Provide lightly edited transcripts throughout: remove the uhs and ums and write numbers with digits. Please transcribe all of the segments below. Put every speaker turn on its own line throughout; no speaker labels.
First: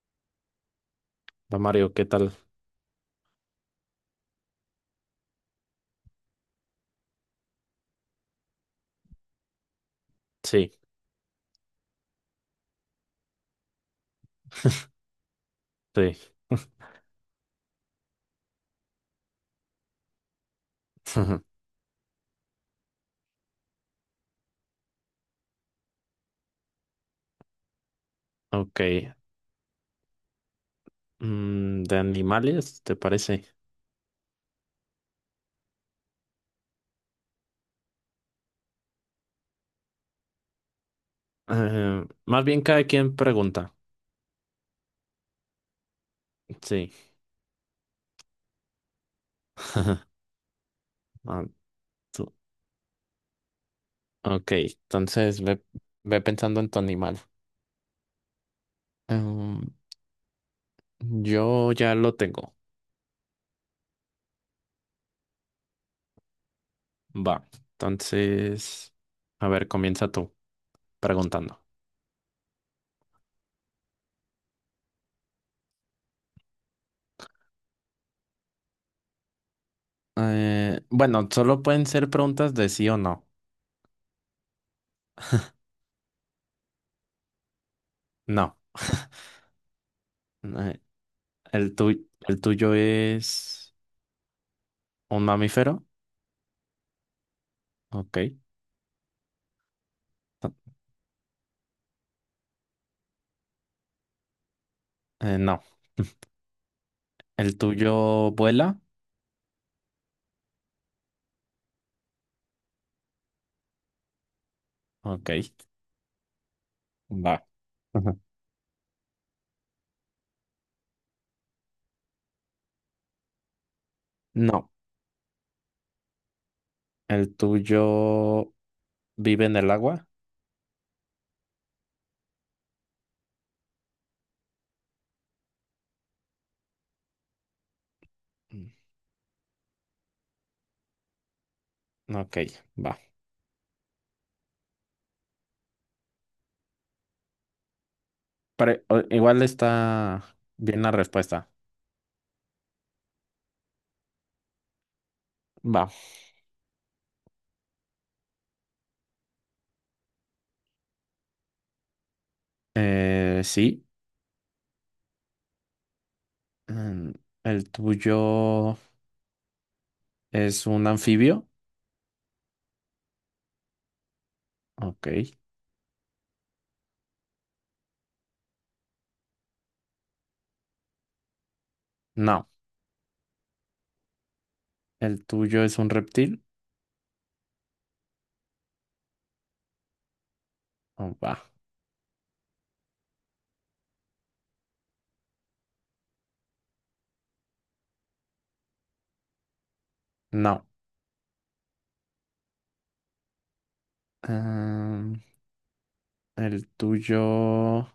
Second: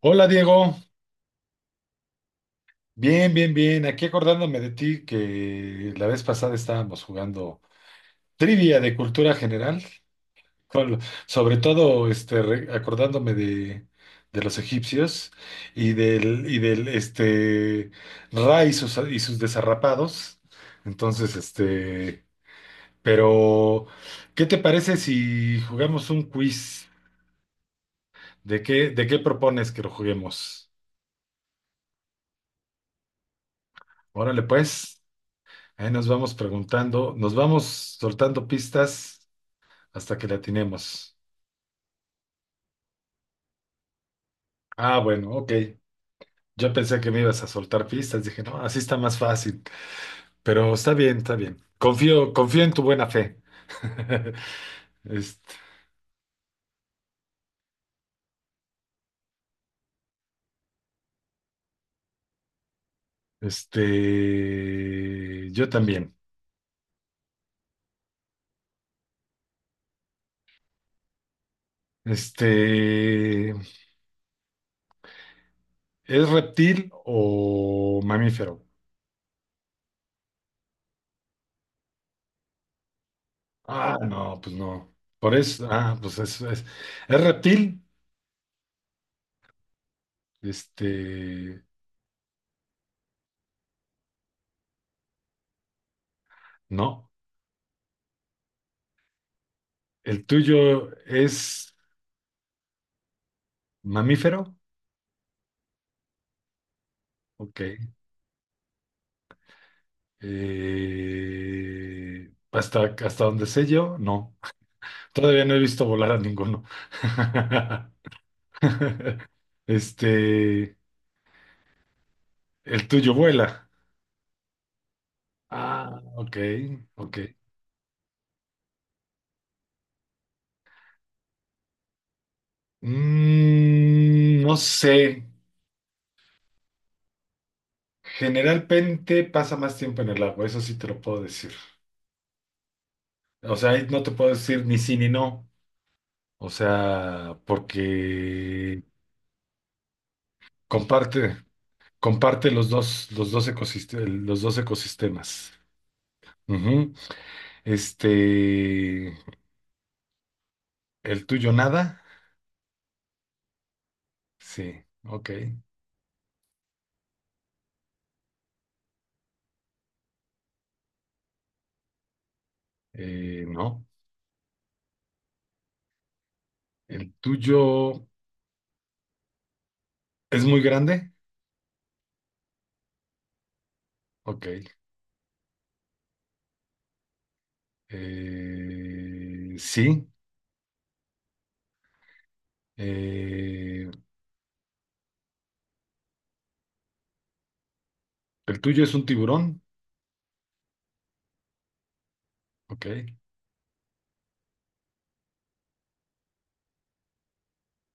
Hola Diego,
Va Mario, ¿qué tal?
bien, bien, bien. Aquí acordándome de ti que la vez pasada estábamos jugando trivia de cultura general,
Sí,
con- sobre todo acordándome de los egipcios
sí.
y del Ra y sus desarrapados. Entonces, este, pero, ¿Qué te parece si jugamos un quiz?
Ok.
¿De qué propones que lo juguemos?
¿De animales, te parece?
Órale, pues. Ahí nos vamos preguntando, nos vamos soltando pistas hasta que la atinemos.
Más bien cada quien pregunta.
Ah, bueno, ok. Yo
Sí.
pensé que me ibas a soltar pistas, dije, no, así está más fácil. Pero está bien, está
Ah,
bien.
tú-
Confío en tu buena fe.
Ok, entonces
Este,
ve, ve pensando en tu animal. Em, yo ya lo tengo.
yo también.
Va. Entonces, a ver, comienza tú preguntando.
Este, ¿es reptil o mamífero?
Bueno, solo pueden ser preguntas de sí o no.
Ah, no, pues no. Por eso, ah, ¿es reptil?
No. Eh,
Este,
El tuyo, el tuyo es un mamífero.
no.
Ok.
¿El
No,
tuyo es mamífero?
No. ¿El
Ok.
tuyo vuela?
Hasta donde sé yo, no.
Ok.
Todavía no he visto volar a ninguno.
Va. Ujú.
Este, el tuyo vuela.
No.
Ah, ok, ok.
¿El tuyo vive en el agua?
Mm, no sé.
Mm,
Generalmente pasa más tiempo en el agua, eso sí te lo puedo decir.
ok, va.
O sea, ahí no te puedo decir ni sí ni no. O sea,
Pero
porque
igual está bien la
comparte.
respuesta.
Comparte los dos ecosistemas, los dos ecosistemas.
Va.
Ujú. Este, el tuyo nada.
Sí.
Sí, ok.
Mm, ¿el tuyo es un anfibio?
No.
Ok.
El tuyo es muy grande.
No.
Ok.
¿El tuyo es un reptil?
Sí.
Oh, va.
Eh, el tuyo es un tiburón.
No.
Ok.
Em, ¿El tuyo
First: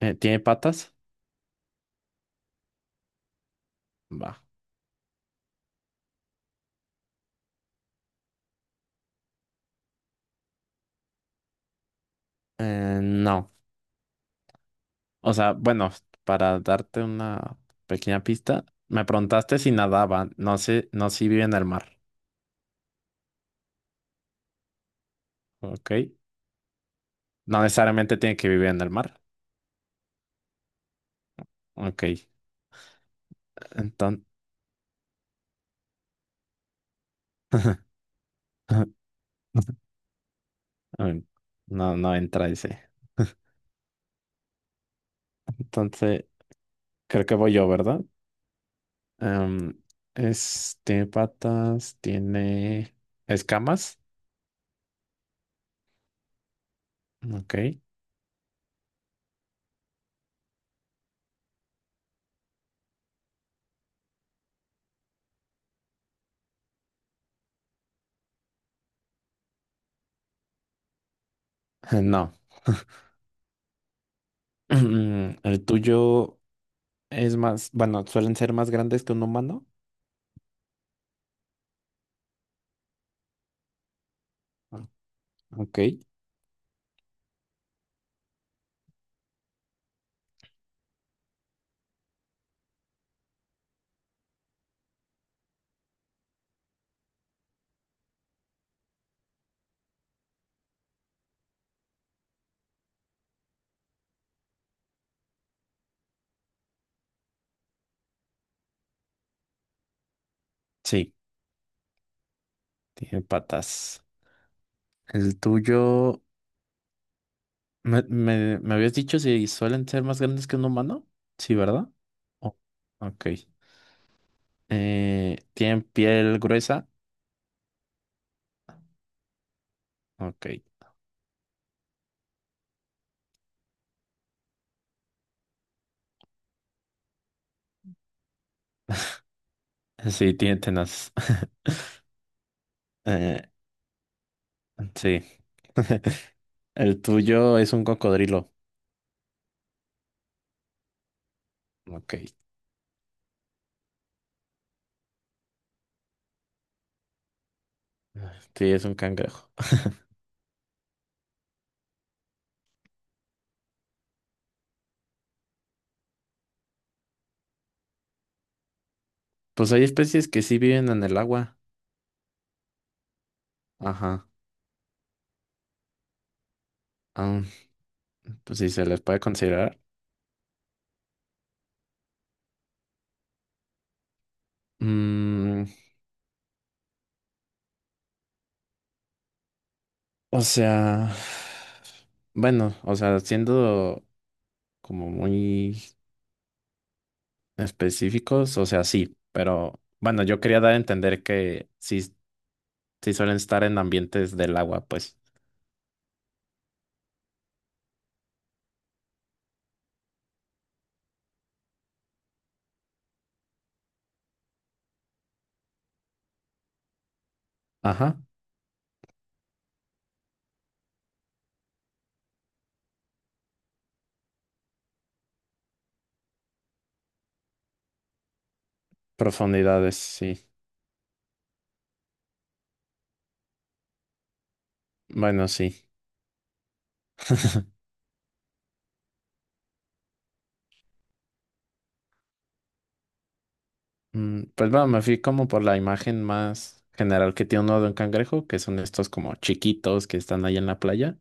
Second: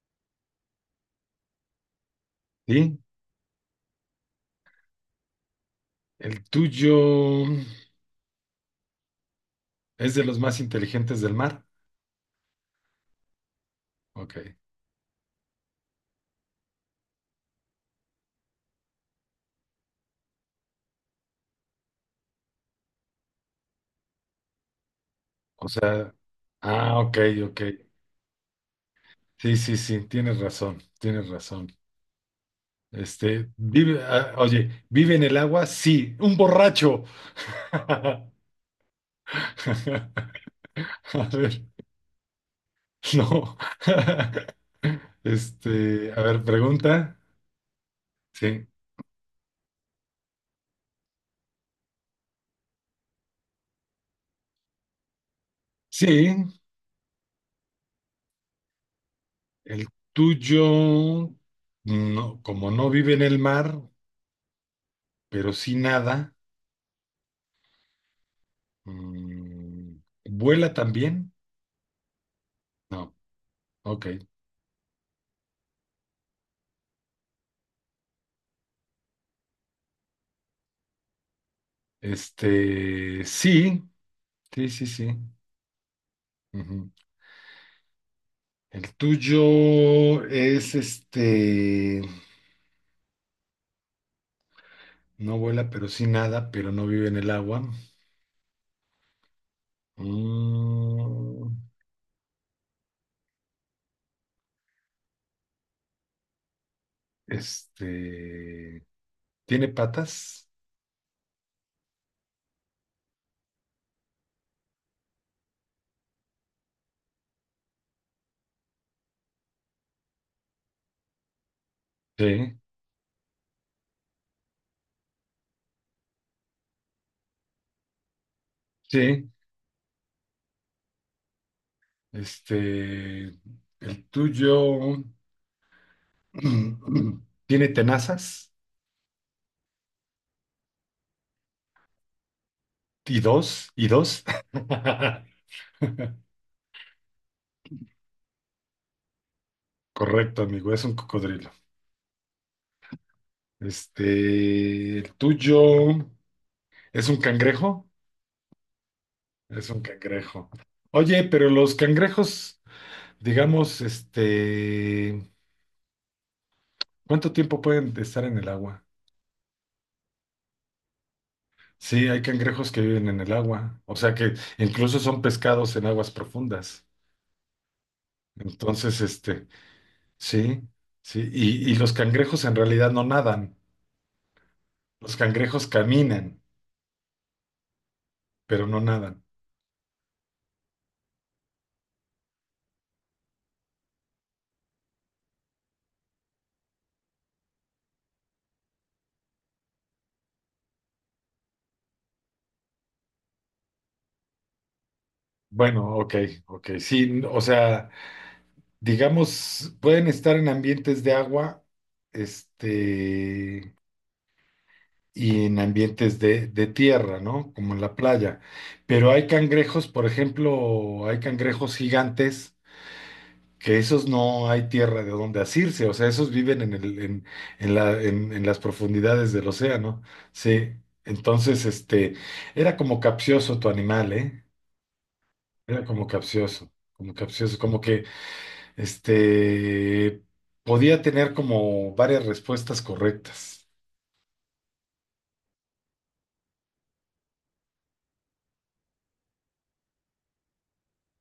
tiene patas?
Sí.
Va.
El tuyo es de los más inteligentes del mar.
No.
Ok.
O sea, bueno, para darte una pequeña pista, me preguntaste si nadaban, no sé, no si viven en el mar,
O
¿ok?
sea, ah, ok, ok.
No necesariamente tienen que vivir en el mar,
Sí, sí, sí, tienes razón, tienes razón.
¿ok?
Este,
Entonces,
oye, ¿vive en el agua? Sí, un borracho. A ver,
no, no entra ese.
no. Este, a
Entonces,
ver, pregunta.
creo que voy yo, ¿verdad?
Sí.
Em, es, tiene patas, tiene escamas,
Sí,
¿ok?
el tuyo, no, como no vive en el mar, pero sí nada, mm, ¿vuela también?
No.
No, ok.
El tuyo es más, bueno, suelen ser más grandes que un humano.
Este, sí, sí,
Ah,
sí, sí.
¿ok?
El tuyo es este, no vuela, pero sí nada, pero no vive en el agua. Mm, este, ¿tiene patas?
Sí. Tiene patas. El tuyo, me habías dicho si suelen ser más grandes que un humano. Sí, ¿verdad? Oh,
Sí,
ok. ¿Tienen piel gruesa?
sí.
Ok.
Este, el tuyo tiene tenazas
Sí, tiene tenaz. Eh,
y dos.
sí. El tuyo es un cocodrilo.
Correcto, amigo, es un cocodrilo.
Ok.
Este, el tuyo es un cangrejo.
Sí, es un cangrejo.
Es un cangrejo. Oye, pero los cangrejos, digamos, este, ¿cuánto tiempo pueden estar en el agua?
Pues hay especies que sí viven en el agua.
Sí, hay cangrejos que viven en el agua, o sea
Ajá.
que incluso son pescados en aguas profundas.
Ah, pues sí, se
Entonces,
les puede
este,
considerar.
sí, sí, y los cangrejos en realidad no nadan, los
Mm,
cangrejos caminan, pero no nadan.
o sea, bueno, o sea, siendo como muy específicos, o sea, sí, pero bueno, yo quería dar a entender que sí, sí suelen estar en ambientes del agua, pues.
Bueno, ok, ok, sí, o sea, digamos, pueden estar en ambientes de agua, este... y en ambientes de tierra, ¿no? Como en la
Ajá,
playa. Pero hay cangrejos, por ejemplo, hay cangrejos gigantes que esos no hay tierra de donde asirse, o sea, esos viven en el, en la, en las profundidades del
profundidades,
océano.
sí.
Sí, entonces, este, era como capcioso tu animal, ¿eh?
Bueno,
Era
sí.
como capcioso, como capcioso, como que, este, podía tener como varias respuestas correctas.
Mm, pues bueno, me fui como por la imagen más general que tiene uno de un cangrejo, que son estos como chiquitos que están ahí en la playa.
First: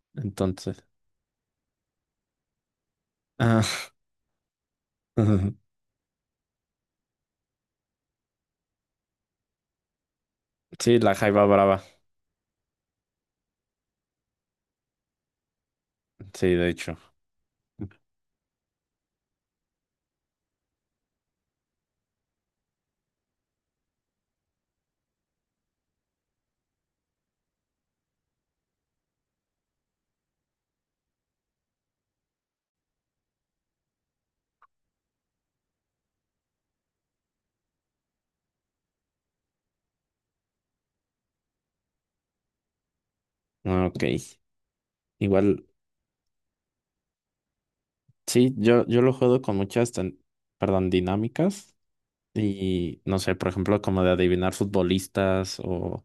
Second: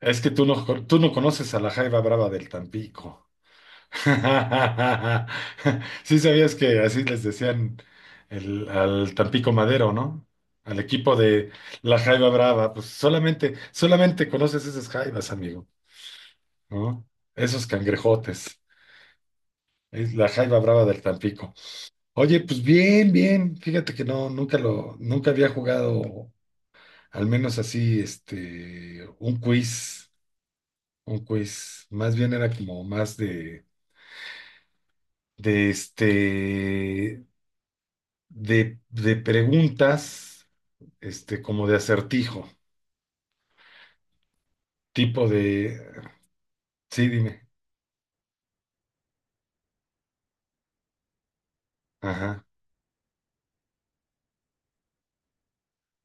Es que
Entonces,
tú no conoces a la jaiba brava del Tampico.
ah,
Sí sabías que así les decían al Tampico Madero, ¿no? Al
sí, la
equipo
jaiba
de
brava,
la Jaiba Brava, pues solamente, solamente conoces esas jaibas, amigo,
sí, de hecho.
¿no? Esos cangrejotes, es la Jaiba Brava del Tampico. Oye, pues bien, bien, fíjate que no, nunca había jugado, al menos así, este, un quiz, más bien era como más de de este de preguntas, este, como de acertijo,
Ah, ok.
tipo
Igual,
de, sí, dime,
sí, yo lo juego con muchas, perdón, dinámicas
ajá,
y no sé, por ejemplo, como de adivinar futbolistas o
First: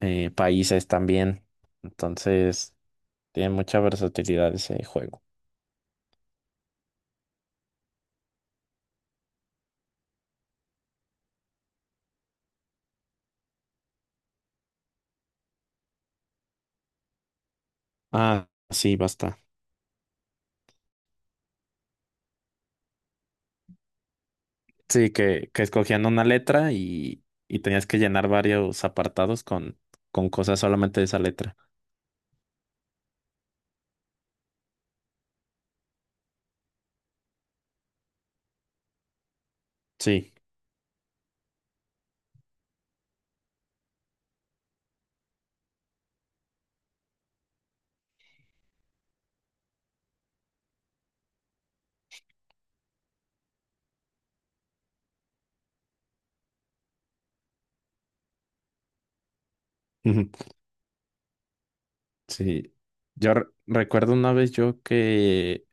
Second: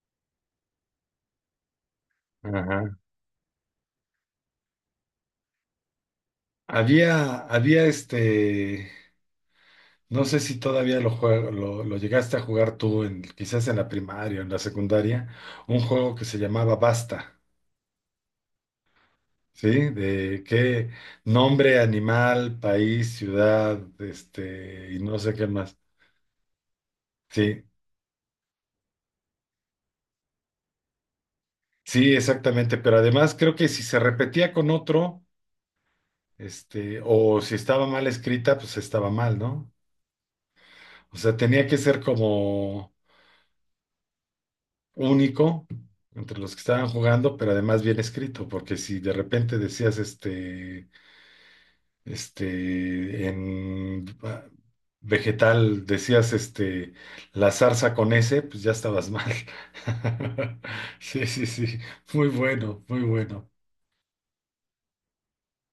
países también. Entonces,
ajá.
tiene mucha versatilidad ese juego.
Había este, no sé si todavía lo llegaste a jugar tú, en, quizás en la primaria, o en la secundaria, un juego que se llamaba Basta,
Ah, sí, basta.
¿sí? De qué nombre, animal, país, ciudad, este, y
Sí,
no sé qué
que
más.
escogían una letra y
Sí,
tenías que llenar varios apartados con cosas solamente de esa letra.
sí, exactamente, pero además creo que si se repetía con otro este, o si estaba mal escrita, pues estaba mal, ¿no?
Sí,
O sea, tenía que ser como único entre los que estaban jugando, pero además bien escrito, porque si de repente decías este, en ah, vegetal decías este, la zarza con ese, pues ya estabas mal. Sí, sí, sí, muy
sí.
bueno, muy
Yo
bueno.
recuerdo una vez yo que,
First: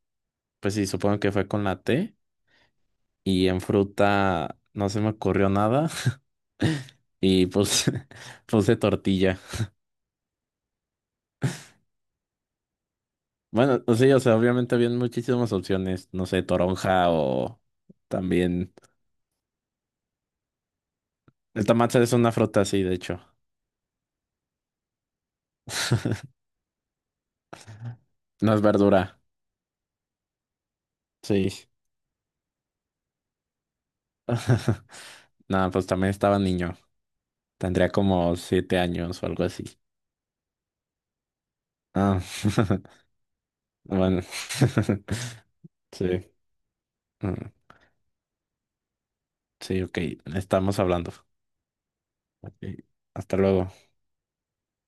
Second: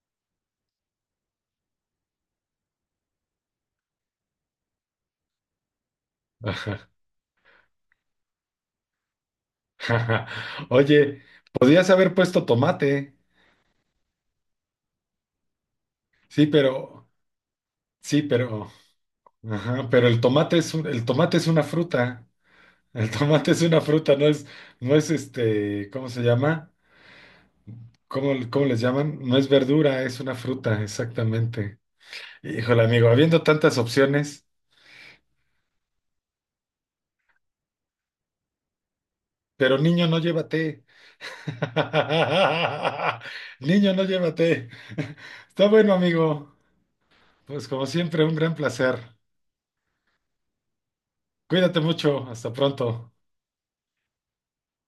pues sí, supongo que fue con la T. Y en fruta no se me ocurrió nada.
Ajá.
Y pues puse tortilla.
Oye, podías haber puesto tomate,
Bueno, o sí, o sea, obviamente habían muchísimas opciones. No sé,
sí, pero,
toronja o
sí, pero.
también.
Ajá, pero el tomate es una
El tomate es
fruta.
una fruta, sí, de
El
hecho.
tomate es una fruta, no es este, ¿cómo se llama?
No es
¿Cómo les
verdura.
llaman? No es verdura, es una fruta,
Sí.
exactamente. Híjole, amigo, habiendo tantas opciones,
Nada, pues también estaba niño. Tendría como 7 años o algo así.
pero niño, no llévate.
Ah,
Niño, no
bueno.
llévate. Está bueno,
Sí.
amigo.
Mm,
Pues como siempre, un gran placer.
sí, ok. Estamos hablando.
Cuídate mucho, hasta
Ok,
pronto.
hasta luego.